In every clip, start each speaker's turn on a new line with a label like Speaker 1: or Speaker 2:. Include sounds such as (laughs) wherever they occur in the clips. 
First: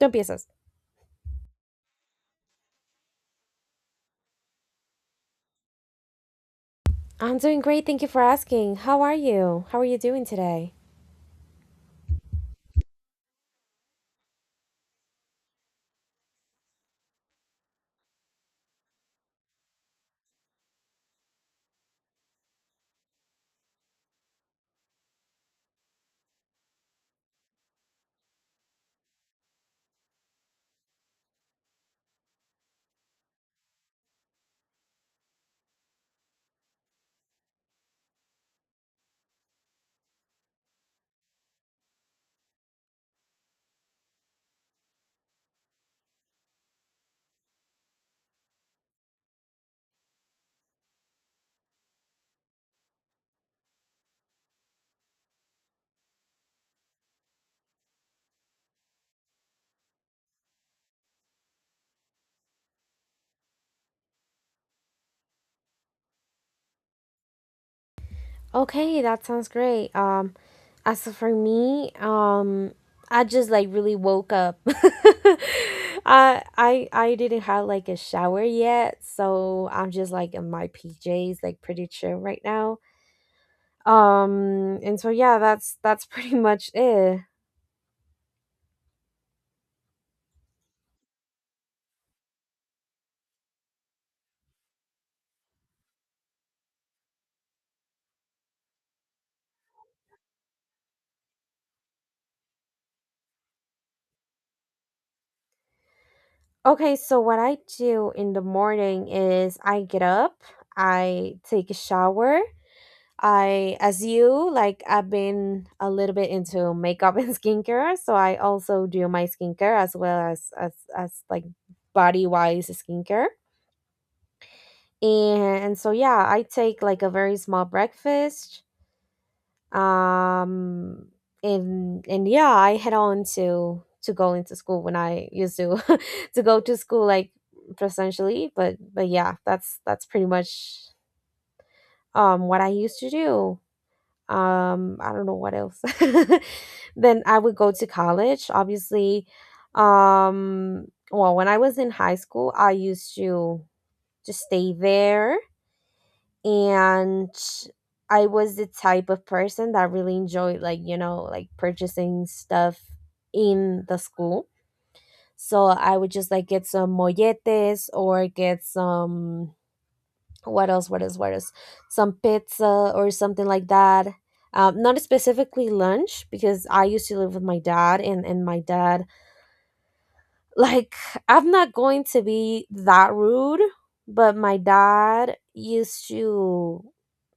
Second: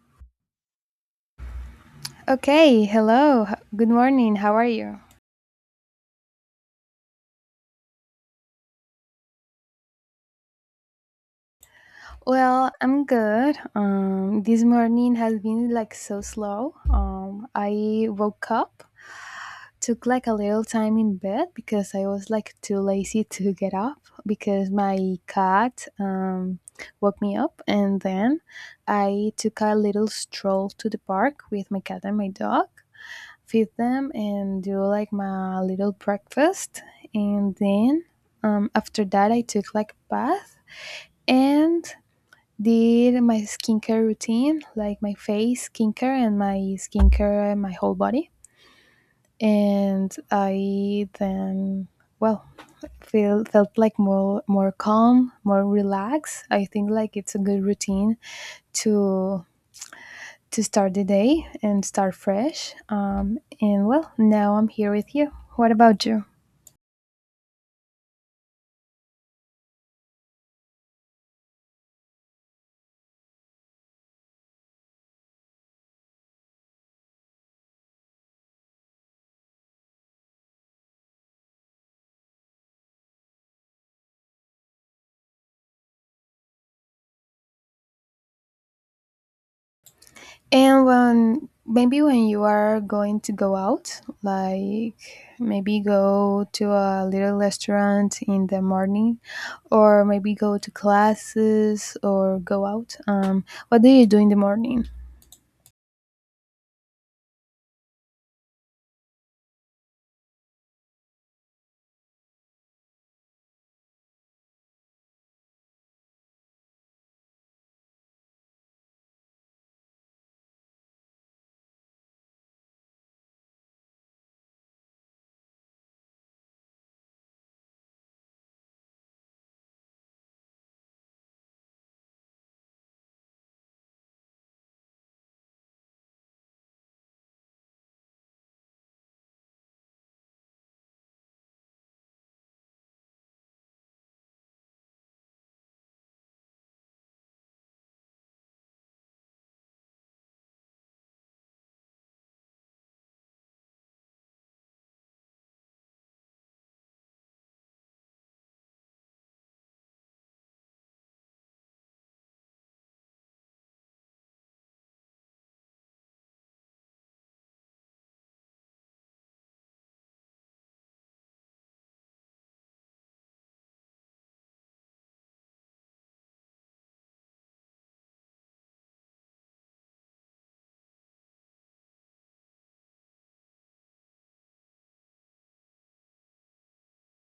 Speaker 1: Tú empiezas.
Speaker 2: Okay, hello. Good morning. How are you?
Speaker 1: I'm doing great. Thank you for asking. How are you? How are you doing today?
Speaker 2: Well, I'm good. This morning has been like so slow. I woke up, took like a little time in bed because I was like too lazy (laughs) to get up because my cat woke me up, and then I took a little stroll to the park with my cat and my dog, feed them and do like my little breakfast, and then after that I took like a bath and did my skincare routine, like my face skincare and my whole body. And I then, well, feel felt like more calm, more relaxed. I think like it's a good routine to start the day and start fresh. And well, now I'm here with you. What about you?
Speaker 1: Okay, that sounds great. As for me, I just like really woke up. (laughs) I didn't have like a shower yet, so I'm just like in my PJs, like pretty chill right now. And so yeah, that's (laughs) pretty much it.
Speaker 2: And when, maybe when you are going to go out, like maybe go to a little restaurant in the morning, or maybe go to classes or go out. What do you do in the morning?
Speaker 1: Okay, so what I do in the morning is I get up, I take a shower, I, as you, like I've been a little bit into makeup (laughs) and skincare, so I also do my skincare as well as like body wise skincare. And so yeah, I take like a very small breakfast. Um and yeah, I head on to go into school when I used to (laughs) to go to school like presentially, but yeah, that's pretty much what I used to do. I don't know what else. (laughs) Then I would go to college obviously. um well, when I was in high school, I used to just stay there, and I was the type of person that really enjoyed, like, you know, like purchasing stuff in the school, so I would just like get some molletes or get some, what else, what else, what else, some pizza or something like that. Not specifically lunch because I used to live with my dad, and my dad (laughs) like, I'm not going to be that rude, but my dad used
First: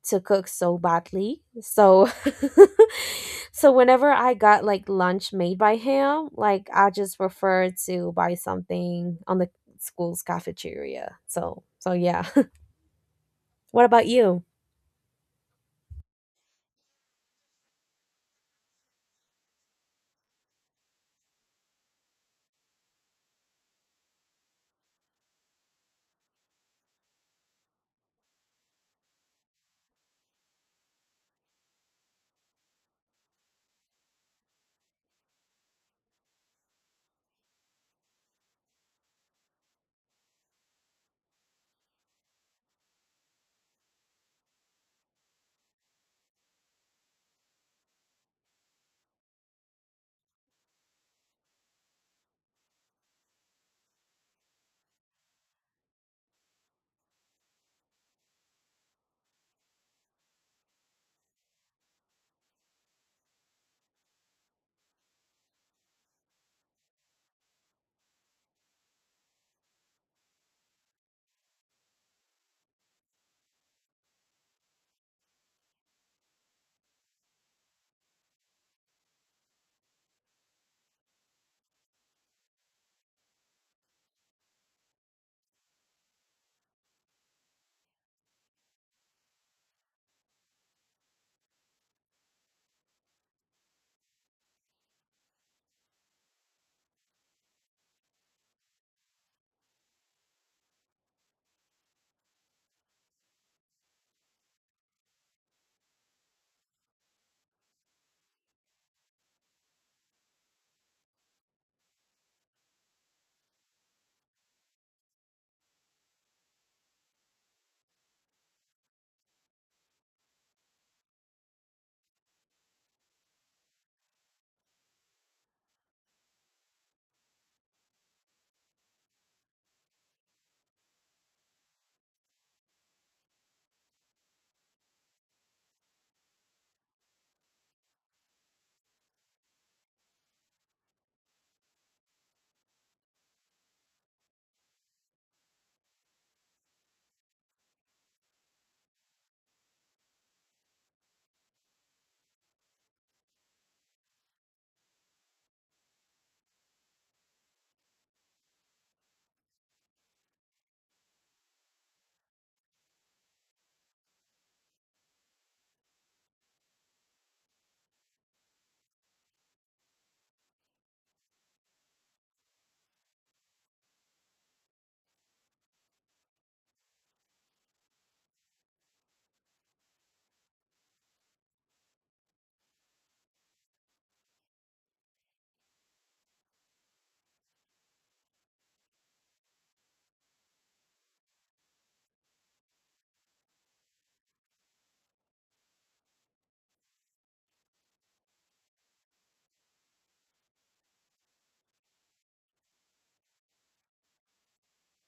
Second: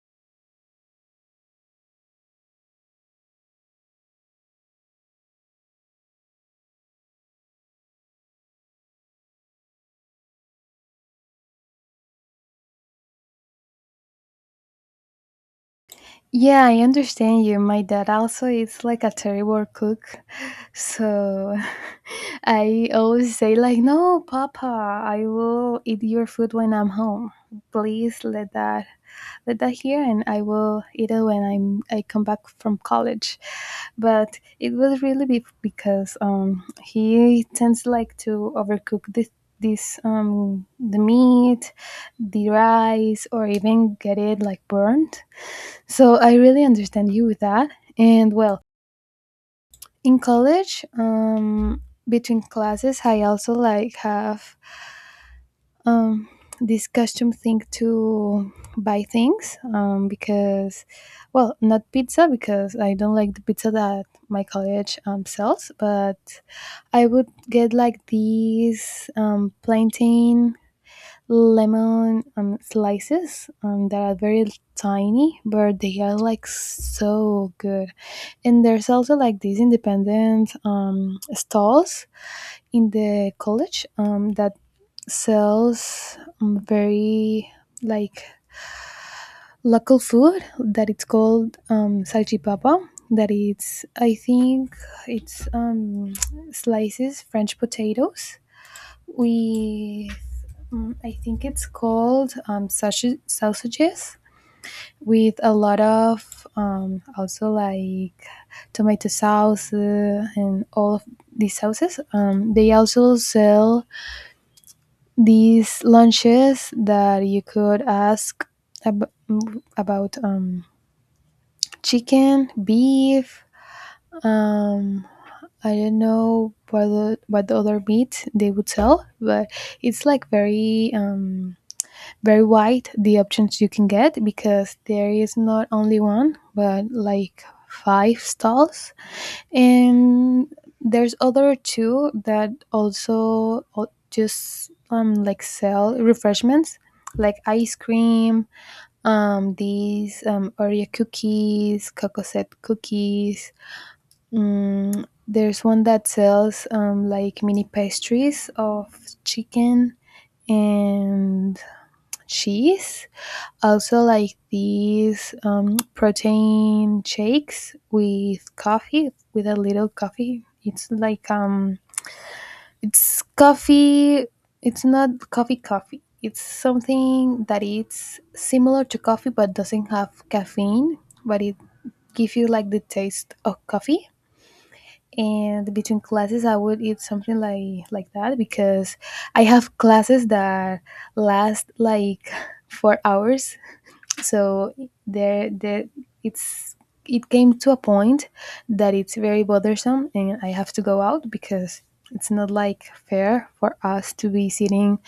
Speaker 1: to cook so badly. So (laughs) so whenever I got like lunch made by him, like I just prefer to buy something on the school's cafeteria, so so yeah. (laughs) What about you?
Speaker 2: Yeah, I understand you. My dad also is like a terrible cook. So (laughs) I always say like, "No, papa, I will eat your food when I'm home. Please let that here and I will eat it when I come back from college." But it was really because he tends like to overcook this this the meat, the rice, or even get it like burnt. So I really understand you with that. And well, in college, between classes, I also like have um, this custom thing to buy things, because, well, not pizza because I don't like the pizza that my college sells, but I would get like these plantain lemon slices, that are very tiny, but they are like so good. And there's also like these independent stalls in the college that sells very like local food that it's called salchipapa. That it's I think it's slices French potatoes with, I think it's called sausages with a lot of, also like tomato sauce, and all of these sauces. They also sell these lunches that you could ask about chicken, beef. Um, I don't know what the other meat they would sell, but it's like very wide the options you can get because there is not only one but like five stalls, and there's other two that also just like sell refreshments, like ice cream, these oreo cookies, cocoset cookies. There's one that sells like mini pastries of chicken and cheese also, like these protein shakes with coffee, with a little coffee. It's like, it's coffee. It's not coffee coffee. It's something that it's similar to coffee but doesn't have caffeine, but it gives you like the taste of coffee. And between classes, I would eat something like that because I have classes that last like (laughs) 4 hours, so there it's it came to a point that it's very bothersome and I have to go out because it's not like fair for us to be sitting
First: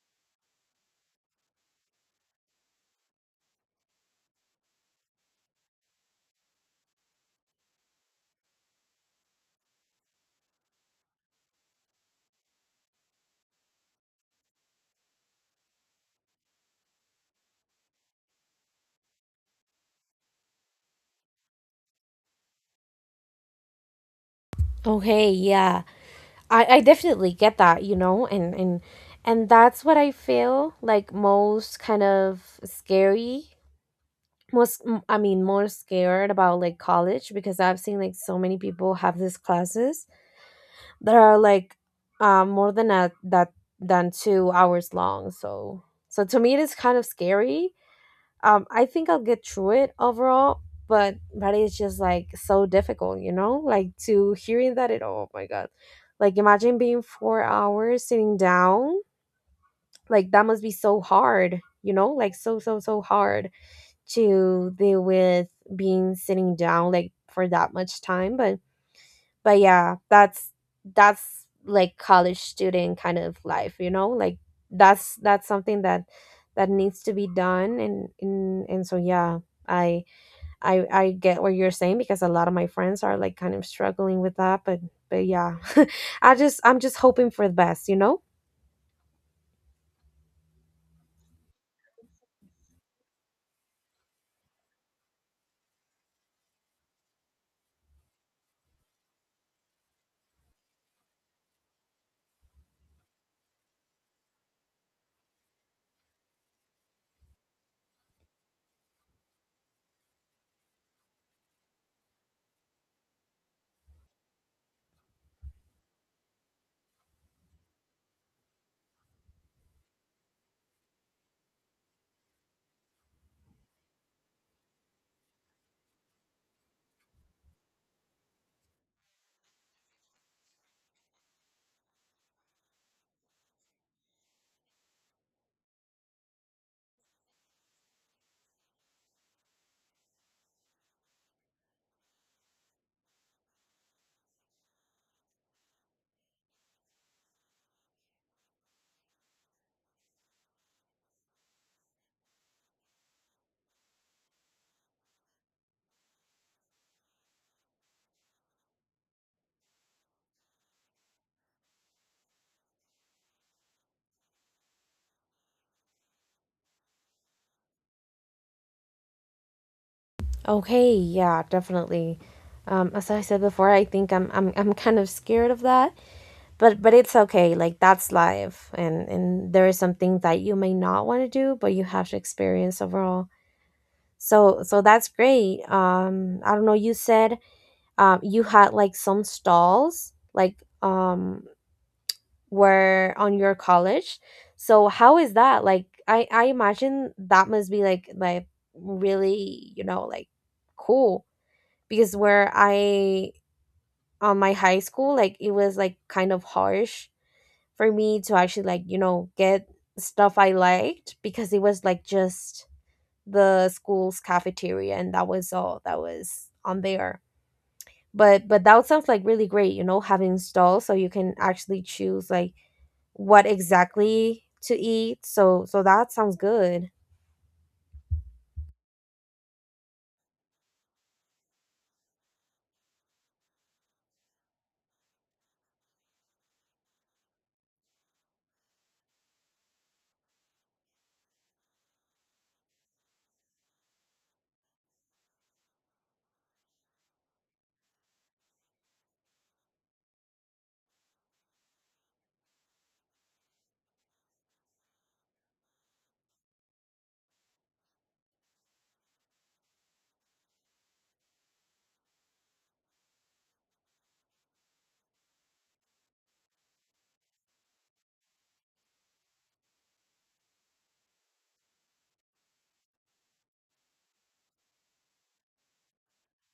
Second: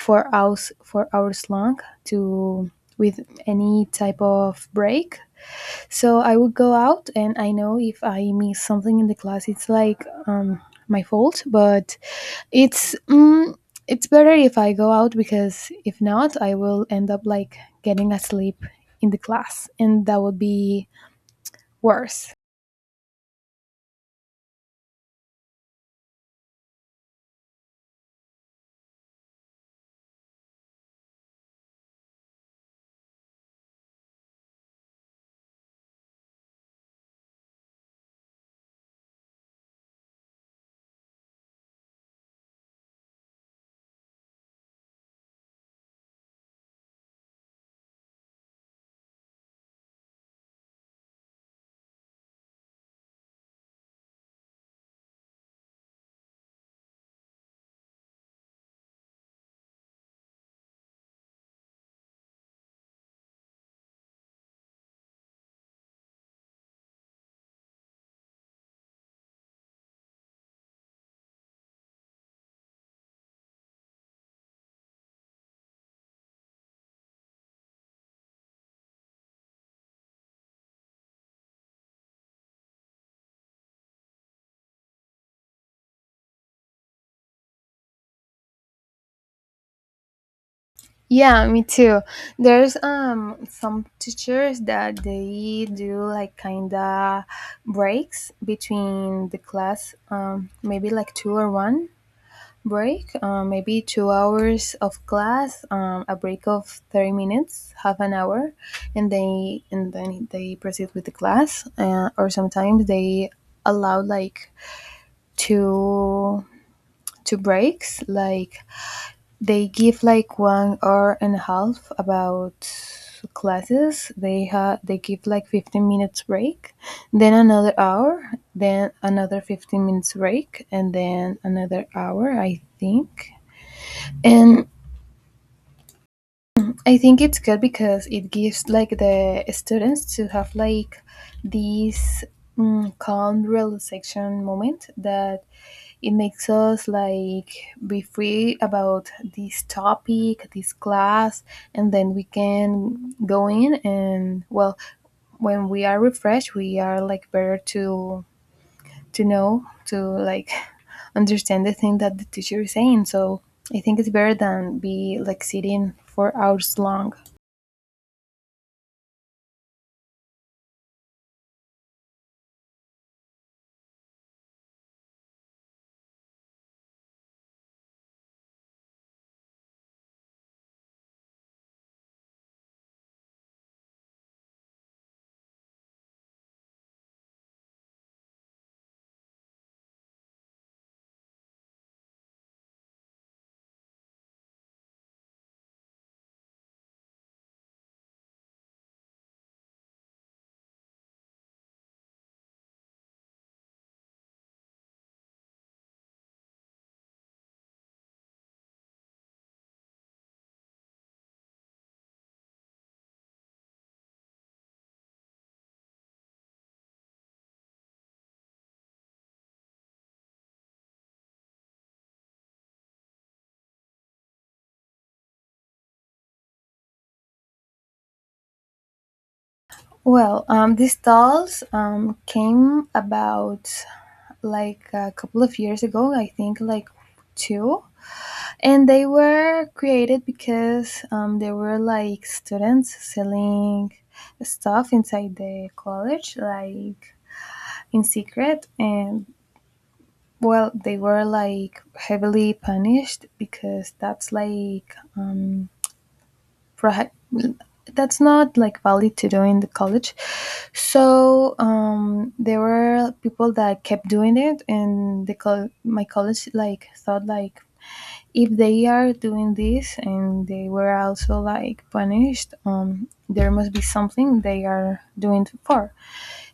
Speaker 2: for hours long, to, with any type of break. So I would go out, and I know if I miss something in the class, it's like my fault, but it's mm, it's better if I go out, because if not, I will end up like getting asleep in the class, and that would be worse.
Speaker 1: Okay, yeah. I definitely get that, you know, and that's what I feel like most kind of scary. I mean, more scared about like college because I've seen like so many people have these classes that are like more than a, that than 2 hours long. So so to me it is kind of scary. I think I'll get through it overall, but it's just like so difficult, you know, like to hearing that it, oh my god, like imagine being 4 hours sitting down, like that must be so hard, you know, like so hard to deal with being sitting down like for that much time, but yeah, that's like college student kind of life, you know? Like that's something that that needs to be done, and so yeah, I I get what you're saying because a lot of my friends are like kind of struggling with that, but yeah. (laughs) I'm just hoping for the best, you know?
Speaker 2: Yeah, me too. There's some teachers that they do like kinda breaks between the class, maybe like two or one, break, maybe 2 hours of class, a break of 30 minutes, half an hour, and they and then they proceed with the class. Or sometimes they allow like two two breaks, like they give like one hour and a half about classes. They give like 15 minutes break, then another hour, then another 15 minutes break, and then another hour, I think. And I think it's good because it gives like the students to have like this calm relaxation moment that it makes us like be free about this topic, this class, and then we can go in and, well, when we are refreshed, we are like better to know to like (laughs) understand the thing that the teacher is saying. So I think it's better than be like sitting for hours long.
Speaker 1: Okay, yeah, definitely. As I said before, I think I'm kind of scared of that. But it's okay, like that's life, and there is something that you may not want to do, but you have to experience overall. So so that's great. I don't know, you said you had like some stalls like were on your college. So how is that? Like I imagine that must be like really, you know, like cool, because where I, on my high school, like it was like kind of harsh for me to actually, like, you know, get stuff I liked because it was like just the school's cafeteria, and that was all that was on there. But that sounds like really great, you know, having stalls so you can actually choose like what exactly to eat, so so that sounds good.
Speaker 2: Well, these dolls came about like a couple of years ago, I think like two. And they were created because they were like students selling stuff inside the college, like in secret. And well, they were like heavily punished because prohi- that's not like valid to do in the college. So there were people that kept doing it, and my college like thought, like if they are doing this and they were also like punished, there must be something they are doing for.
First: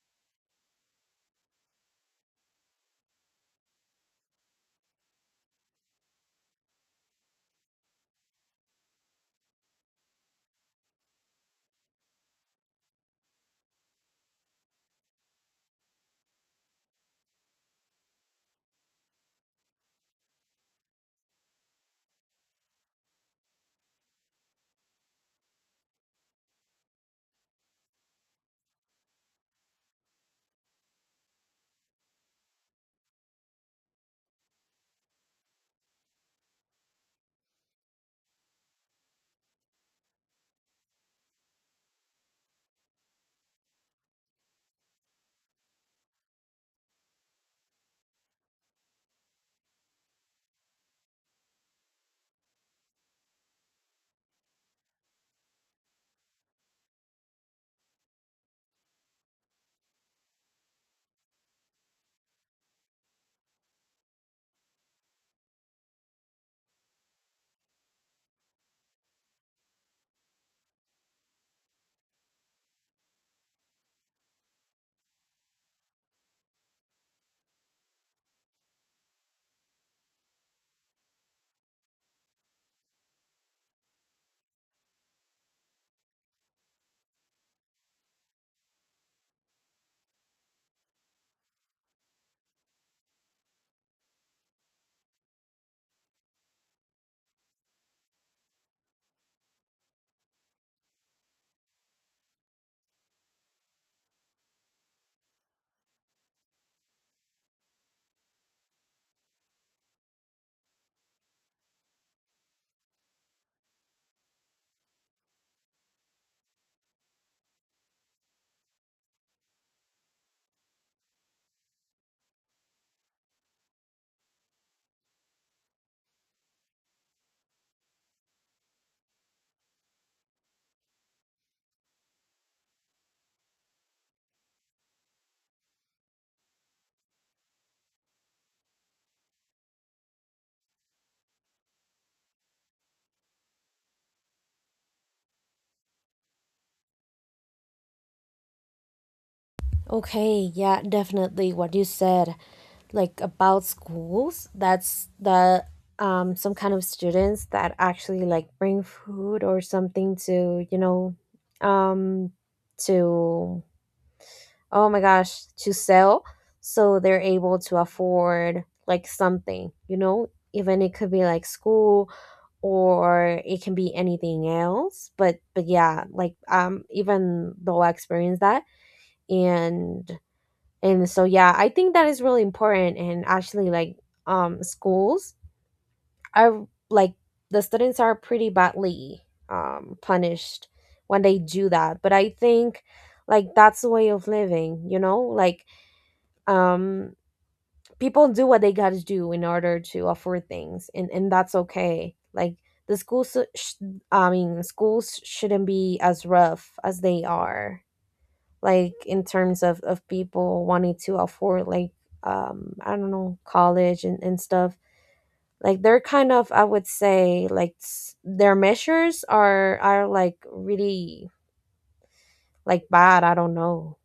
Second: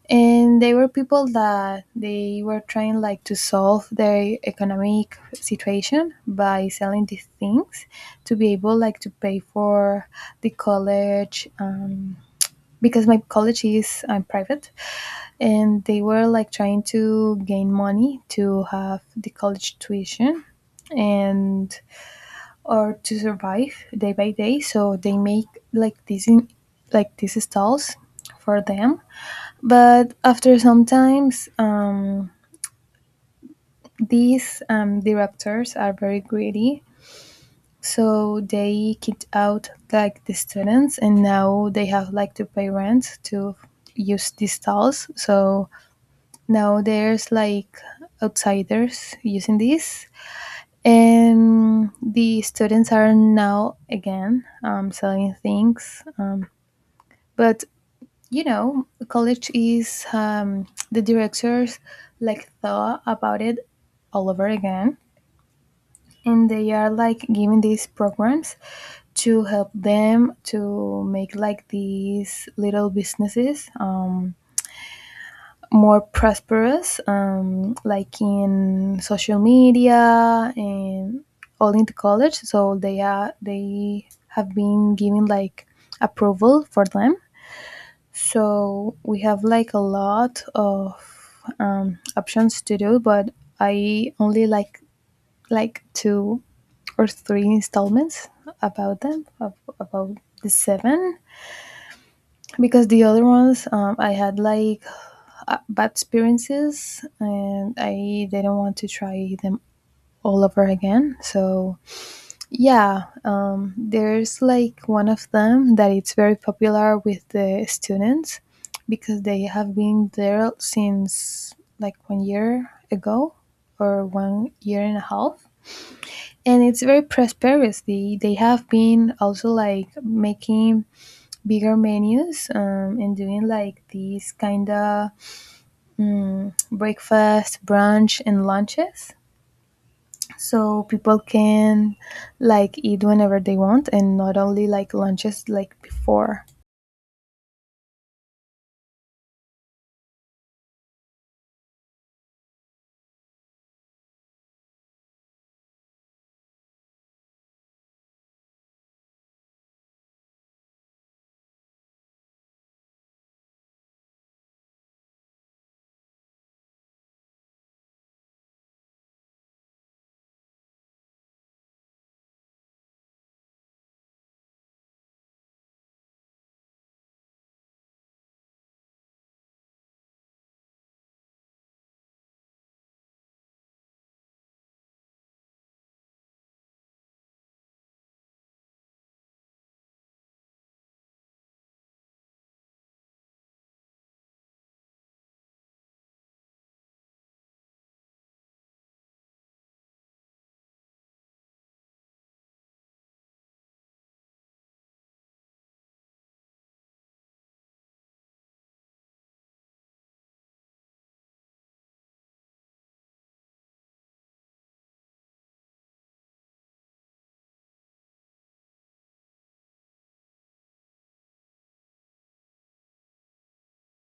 Speaker 2: And they were people that they were trying like to solve their economic situation by selling these things to be able like to pay for the college. Because my college is I'm private, and they were like trying to gain money to have the college tuition and or to survive day by day, so they make like like these stalls for them. But after sometimes, these, directors are very greedy, so they kicked out like the students and now they have like to pay rent to use these stalls. So now there's like outsiders using this, and the students are now again selling things, but college is, the directors like thought about it all over again, and they are like giving these programs to help them to make like these little businesses more prosperous, like in social media and all into college. So they have been giving like approval for them. So we have like a lot of options to do, but I only like two or three installments about them ab- about the seven, because the other ones I had like bad experiences and I didn't want to try them all over again. So, yeah, there's like one of them that it's very popular with the students because they have been there since like one year ago or one year and a half. And it's very prosperous. They have been also like making bigger menus, and doing like these kind of, breakfast, brunch, and lunches. So people can like eat whenever they want and not only like lunches like before.
Speaker 1: Okay, yeah, definitely what you said, like about schools, that's the, some kind of students that actually like bring food or something to, you know, um to oh my gosh, to sell, so they're able to afford like something, you know, even it could be like school, or it can be anything else. But yeah, like even though I experienced that, and and so yeah, I think that is really important, and actually like, schools are like, the students are pretty badly punished when they do that, but I think like that's the way of living, you know, like, um people do what they gotta do in order to afford things, and that's okay. Like the schools sh- I mean schools shouldn't be as rough as they are, like in terms of people wanting to afford like, I don't know, college, and stuff. Like they're kind of, I would say, like their measures are like really like bad, I don't know.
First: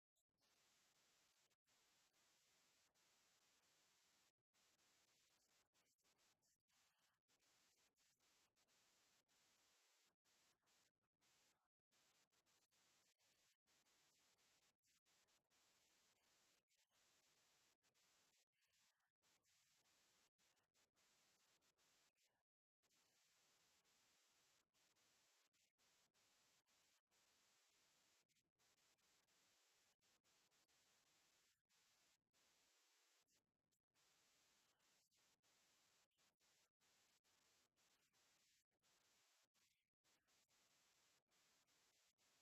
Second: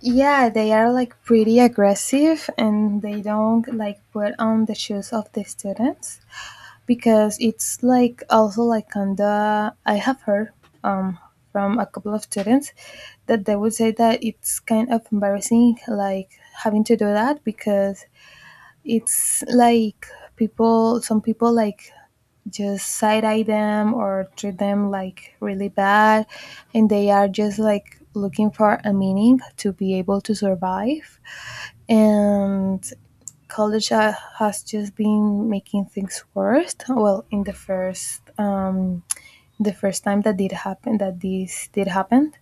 Speaker 2: Yeah, they are like pretty aggressive and they don't like put on the shoes of the students because it's like also like kinda I have heard, um from a couple of students, that they would say that it's kind of embarrassing like having to do that because it's like people some people like just side eye them or treat them like really bad, and they are just like looking for a meaning to be able to survive. And college has just been making things worse, well, in the first time that did happen that this did happen.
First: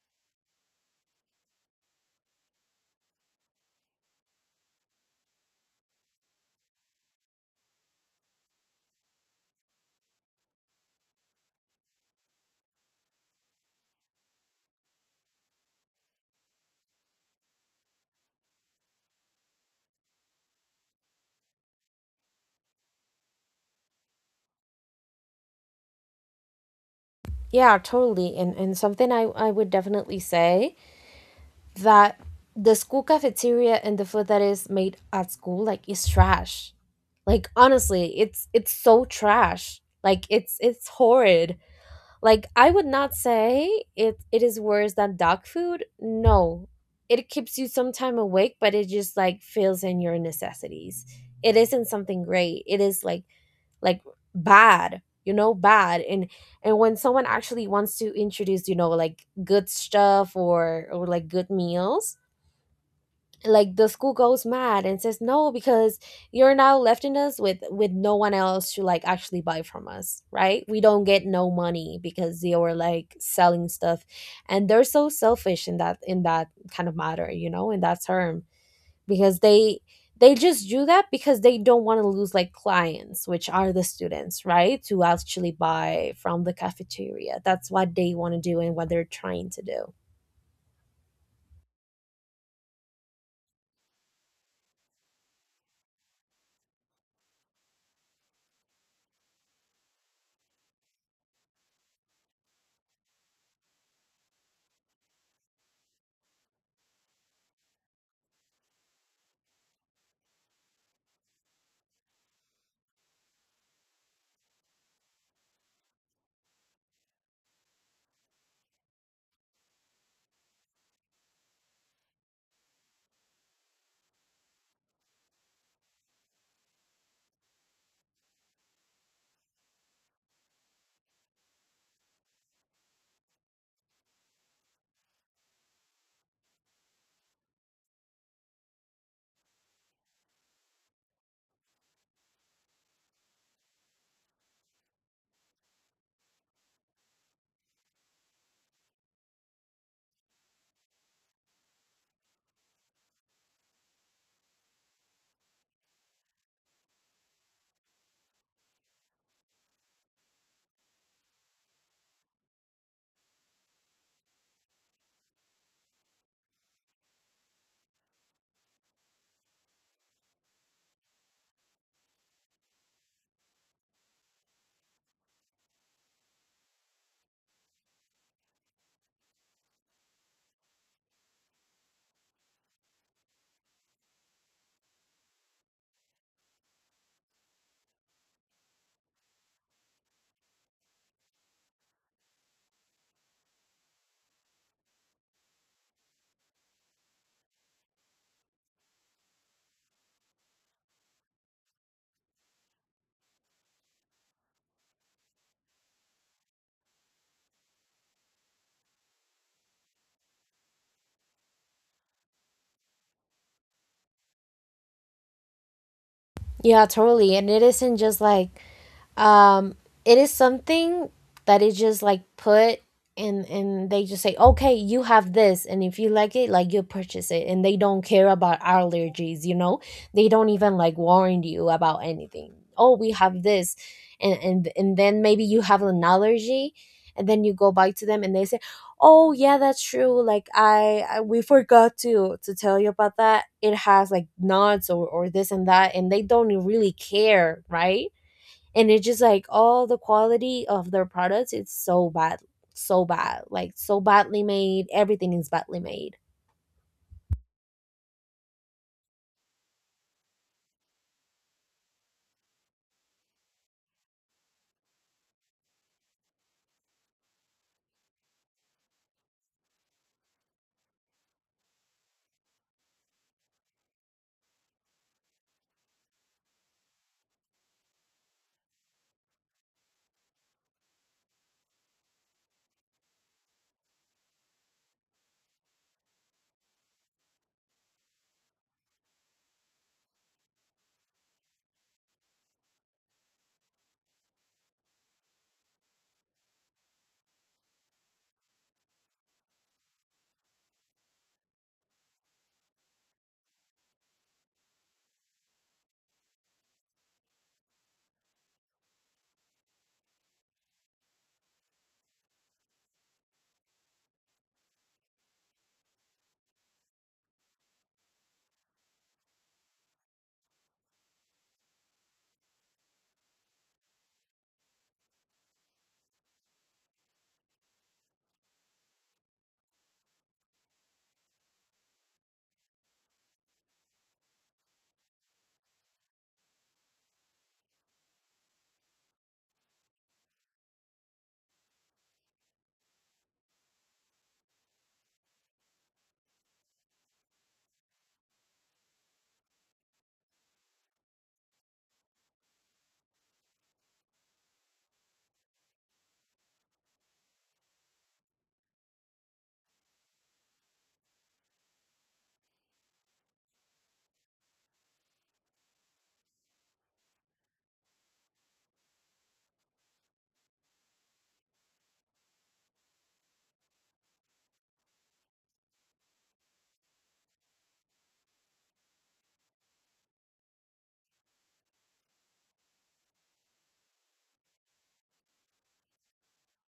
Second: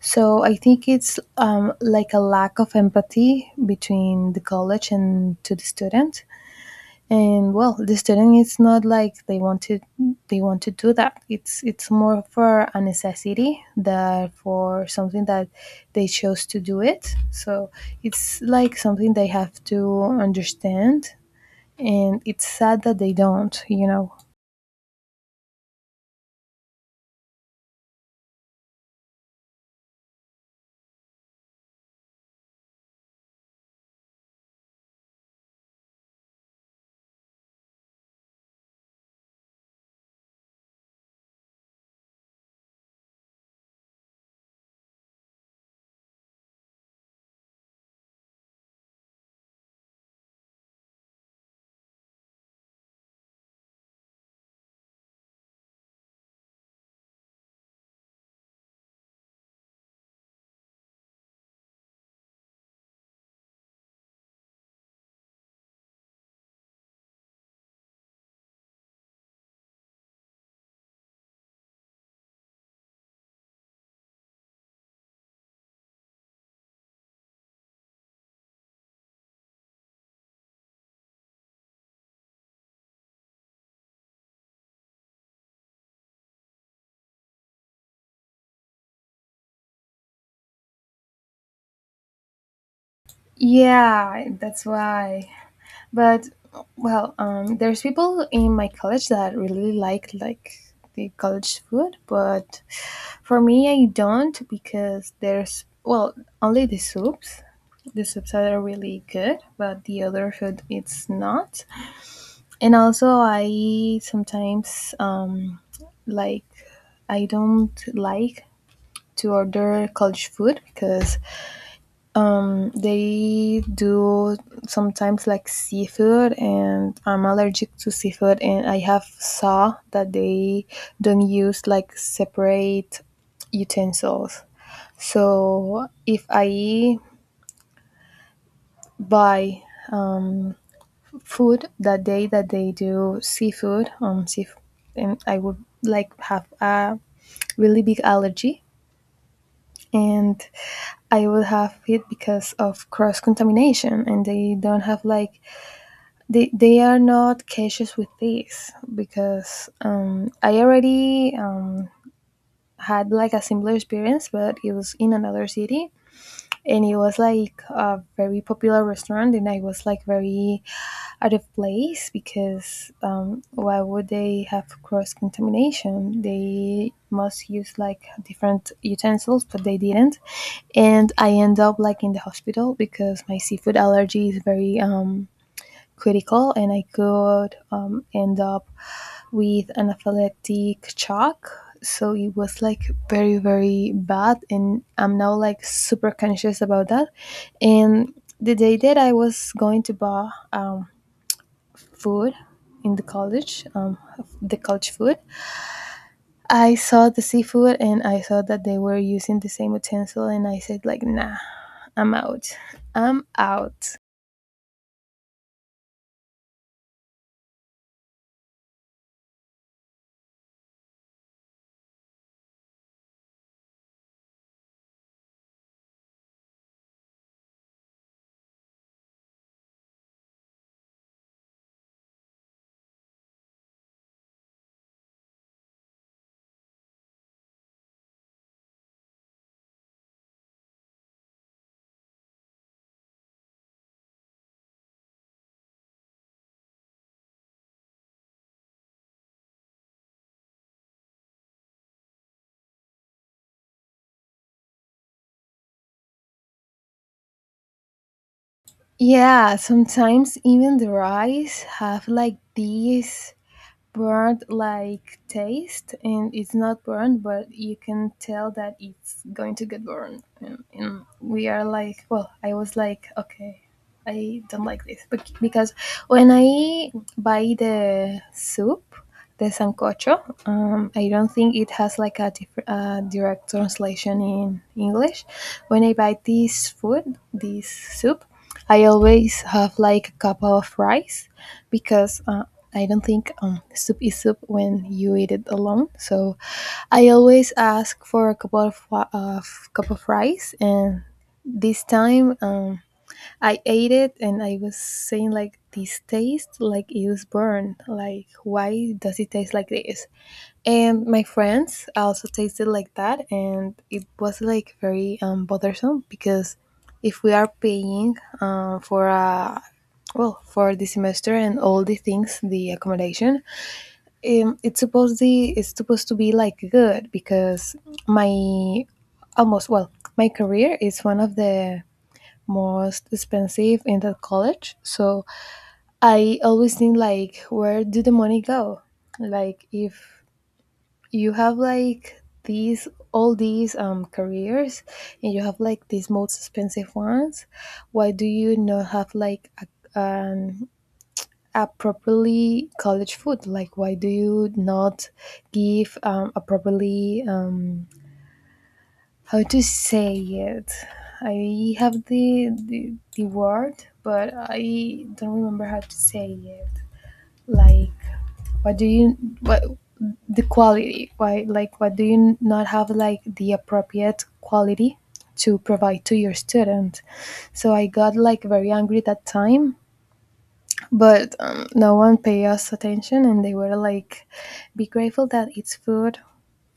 Speaker 2: So I think it's like a lack of empathy between the college and to the student. And, well, the student it's not like they want to do that. It's more for a necessity that for something that they chose to do it. So it's like something they have to understand, and it's sad that they don't, you know.
Speaker 1: Yeah, totally, and something I would definitely say that the school cafeteria and the food that is made at school, like is trash, like honestly, it's so trash, like it's horrid. Like I would not say it is worse than dog food. No. It keeps you some time awake, but it just like fills in your necessities. It isn't something great. It is like bad, you know, bad, and when someone actually wants to introduce, you know, like good stuff or like good meals, like the school goes mad and says no because you're now lefting us with no one else to like actually buy from us, right? We don't get no money because they were like selling stuff, and they're so selfish in that kind of matter, you know, in that term, because they just do that because they don't want to lose like clients, which are the students, right, to actually buy from the cafeteria. That's what they want to do and what they're trying to do.
Speaker 2: Yeah, that's why. But, well, there's people in my college that really like the college food, but for me I don't, because there's, well, only the soups are really good, but the other food it's not. And also I sometimes like I don't like to order college food because they do sometimes like seafood, and I'm allergic to seafood. And I have saw that they don't use like separate utensils. So if I buy food that day that they do seafood, and I would like have a really big allergy. And I would have it because of cross contamination, and they don't have like, they are not cautious with this because, I already, had like a similar experience, but it was in another city, and it was like a very popular restaurant, and I was like very out of place because, why would they have cross contamination? They must use like different utensils, but they didn't, and I end up like in the hospital because my seafood allergy is very critical and I could end up with anaphylactic shock. So it was like very, very bad. And I'm now like super conscious about that. And the day that I was going to buy food in the college food, I saw the seafood and I saw that they were using the same utensil. And I said, like, nah, I'm out. I'm out.
Speaker 1: Yeah, totally. And it isn't just like, um it is something that is just like put, and they just say, okay, you have this, and if you like it, like you purchase it, and they don't care about allergies, you know, they don't even like warn you about anything. Oh, we have this, and then maybe you have an allergy, and then you go back to them and they say, oh yeah, that's true, like I we forgot to tell you about that, it has like nuts or this and that, and they don't really care, right? And it's just like all the quality of their products, it's so bad, so bad, like so badly made, everything is badly made.
Speaker 2: Yeah, sometimes even the rice have like these burnt like taste, and it's not burnt but you can tell that it's going to get burned. And we are like, well, I was like, okay, I don't like this because when I buy the soup, the sancocho, I don't think it has like a direct translation in English. When I buy this food, this soup, I always have like a cup of rice, because I don't think soup is soup when you eat it alone. So I always ask for a couple of cup of rice, and this time, I ate it, and I was saying like, this taste like it was burned. Like, why does it taste like this? And my friends also tasted like that, and it was like very bothersome because if we are paying for a, well, for the semester and all the things, the accommodation, it's supposed the it's supposed to be like good, because my, almost, well, my career is one of the most expensive in that college. So I always think like, where do the money go? Like, if you have like these, all these careers, and you have like these most expensive ones, why do you not have like a, an, a properly college food? Like, why do you not give a properly, how to say it, I have the, the word but I don't remember how to say it, like, what do you, what, the quality, why, like, what do you not have like the appropriate quality to provide to your student? So I got like very angry that time, but no one paid us attention, and they were like, be grateful that it's food,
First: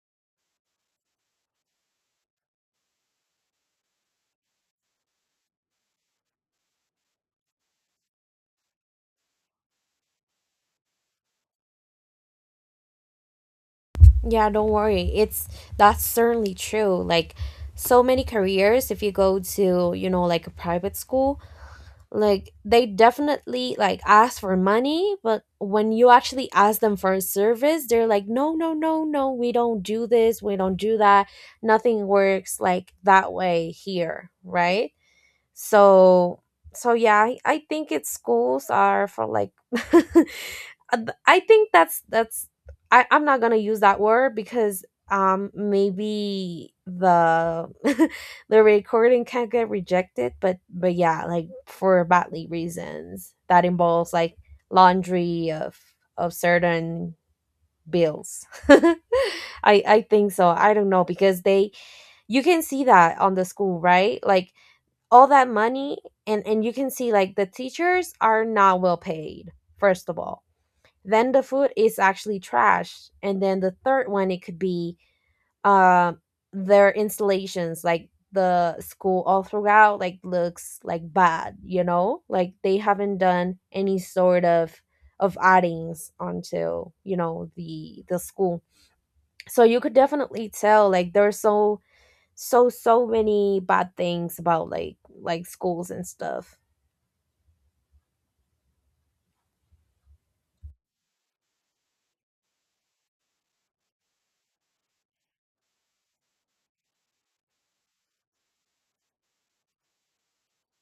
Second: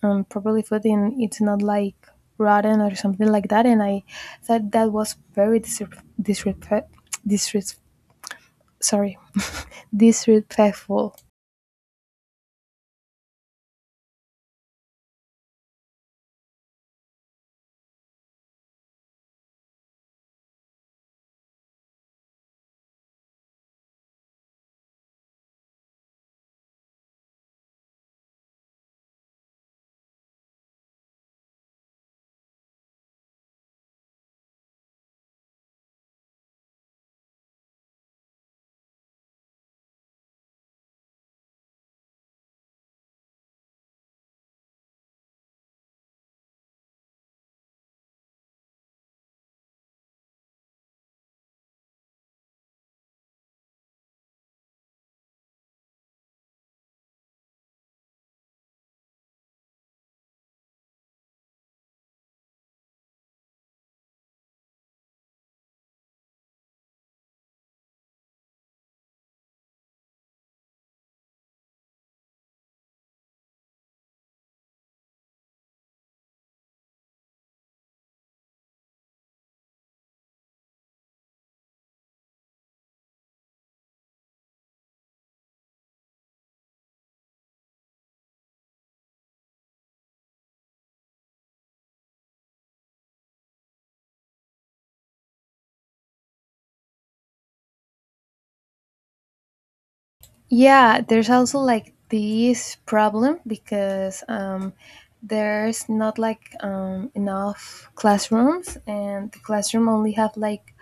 Speaker 2: properly food, and it's not like rotten or something like that. And I thought that was very disres- sorry, (laughs) disrespectful.
Speaker 1: Yeah, don't worry, it's, that's certainly true. Like so many careers, if you go to, you know, like a private school, like they definitely like ask for money, but when you actually ask them for a service, they're like no no no no, we don't do this, we don't do that. Nothing works like that way here, right? So so yeah, I think it's, schools are for like (laughs) I think I'm not gonna use that word because maybe the (laughs) the recording can not get rejected. But yeah, like for badly reasons that involves like laundry of certain bills. (laughs) I think so, I don't know, because they, you can see that on the school, right? Like all that money, and you can see like the teachers are not well paid, first of all, then the food is actually trash, and then the third one, it could be uh, their installations, like the school all throughout like looks like bad, you know, like they haven't done any sort of addings onto, you know, the school. So you could definitely tell, like there's so so many bad things about like schools and stuff.
Speaker 2: Yeah, there's also like this problem because there's not like enough classrooms, and the classroom only have like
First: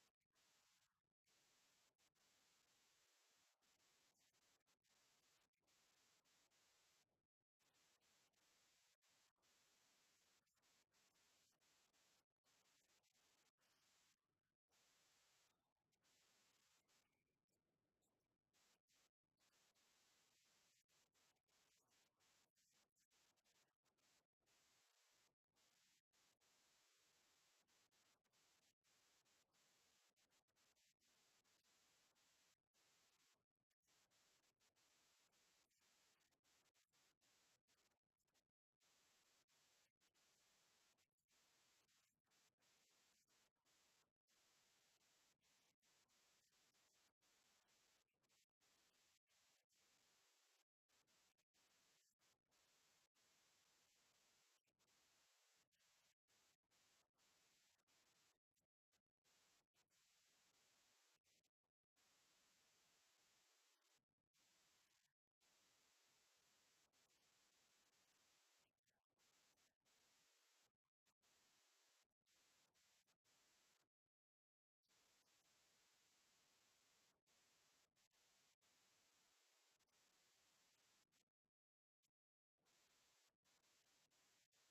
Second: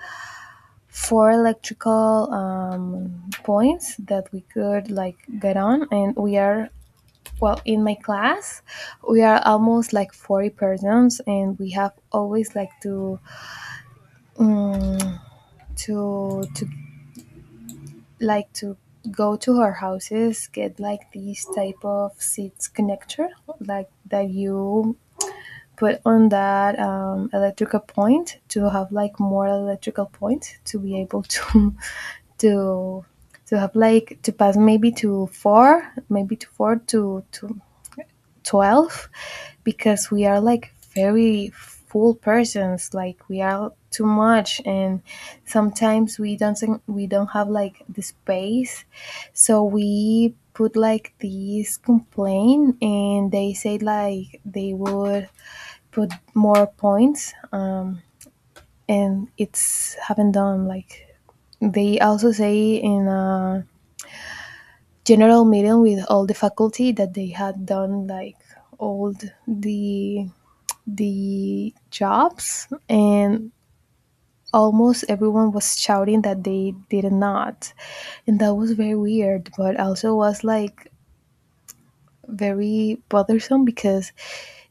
Speaker 2: four electrical points that we could like get on, and we are, well, in my class, we are almost like 40 persons, and we have always like to, um, to like to go to our houses, get like these type of seats connector, like, that you put on that electrical point, to have like more electrical point to be able (laughs) to to have like to pass maybe to four to 12, because we are like very full persons. Like, we are too much, and sometimes we don't think- we don't have like the space, so we put like these complaint, and they say like they would put more points. And it's haven't done like, they also say in general meeting with all the faculty that they had done like all the the jobs, and almost everyone was shouting that they did not. And that was very weird, but also was like very bothersome, because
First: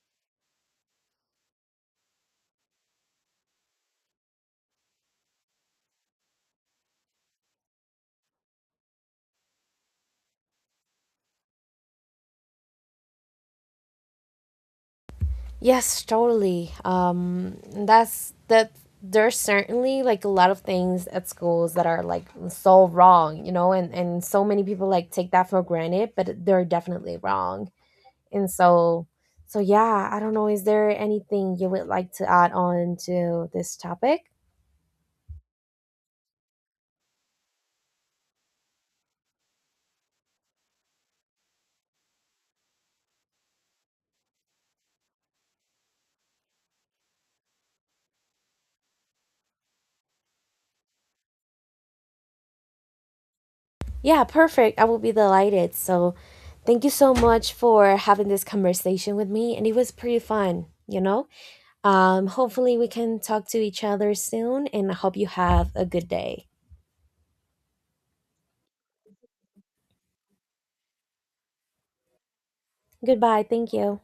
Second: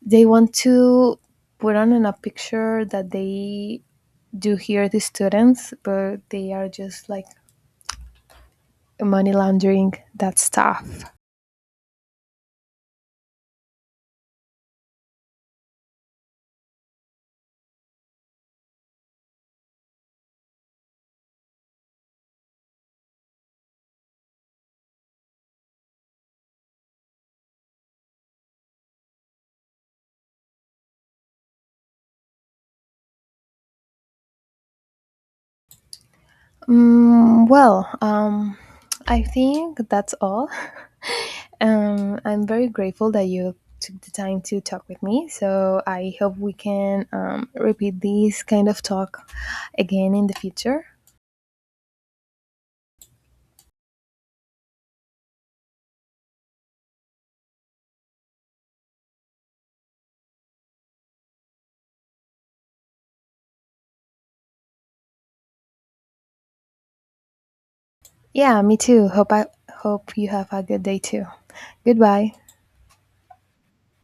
Speaker 2: they want to put on in a picture that they do hear the students, but they are just like money laundering that stuff.
Speaker 1: Yes, totally. That's that. There's certainly like a lot of things at schools that are like so wrong, you know, and so many people like take that for granted, but they're definitely wrong. And so, so yeah, I don't know, is there anything you would like to add on to this topic?
Speaker 2: Mm, well, I think that's all. (laughs) I'm very grateful that you took the time to talk with me. So I hope we can repeat this kind of talk again in the future.
Speaker 1: Yeah, perfect. I will be delighted. So, thank you so much for having this conversation with me, and it was pretty fun, you know. Hopefully, we can talk to each other soon, and I hope you have a good day.
Speaker 2: Yeah, me too. Hope I hope you have a good day too. Goodbye.
Speaker 1: Goodbye. Thank you.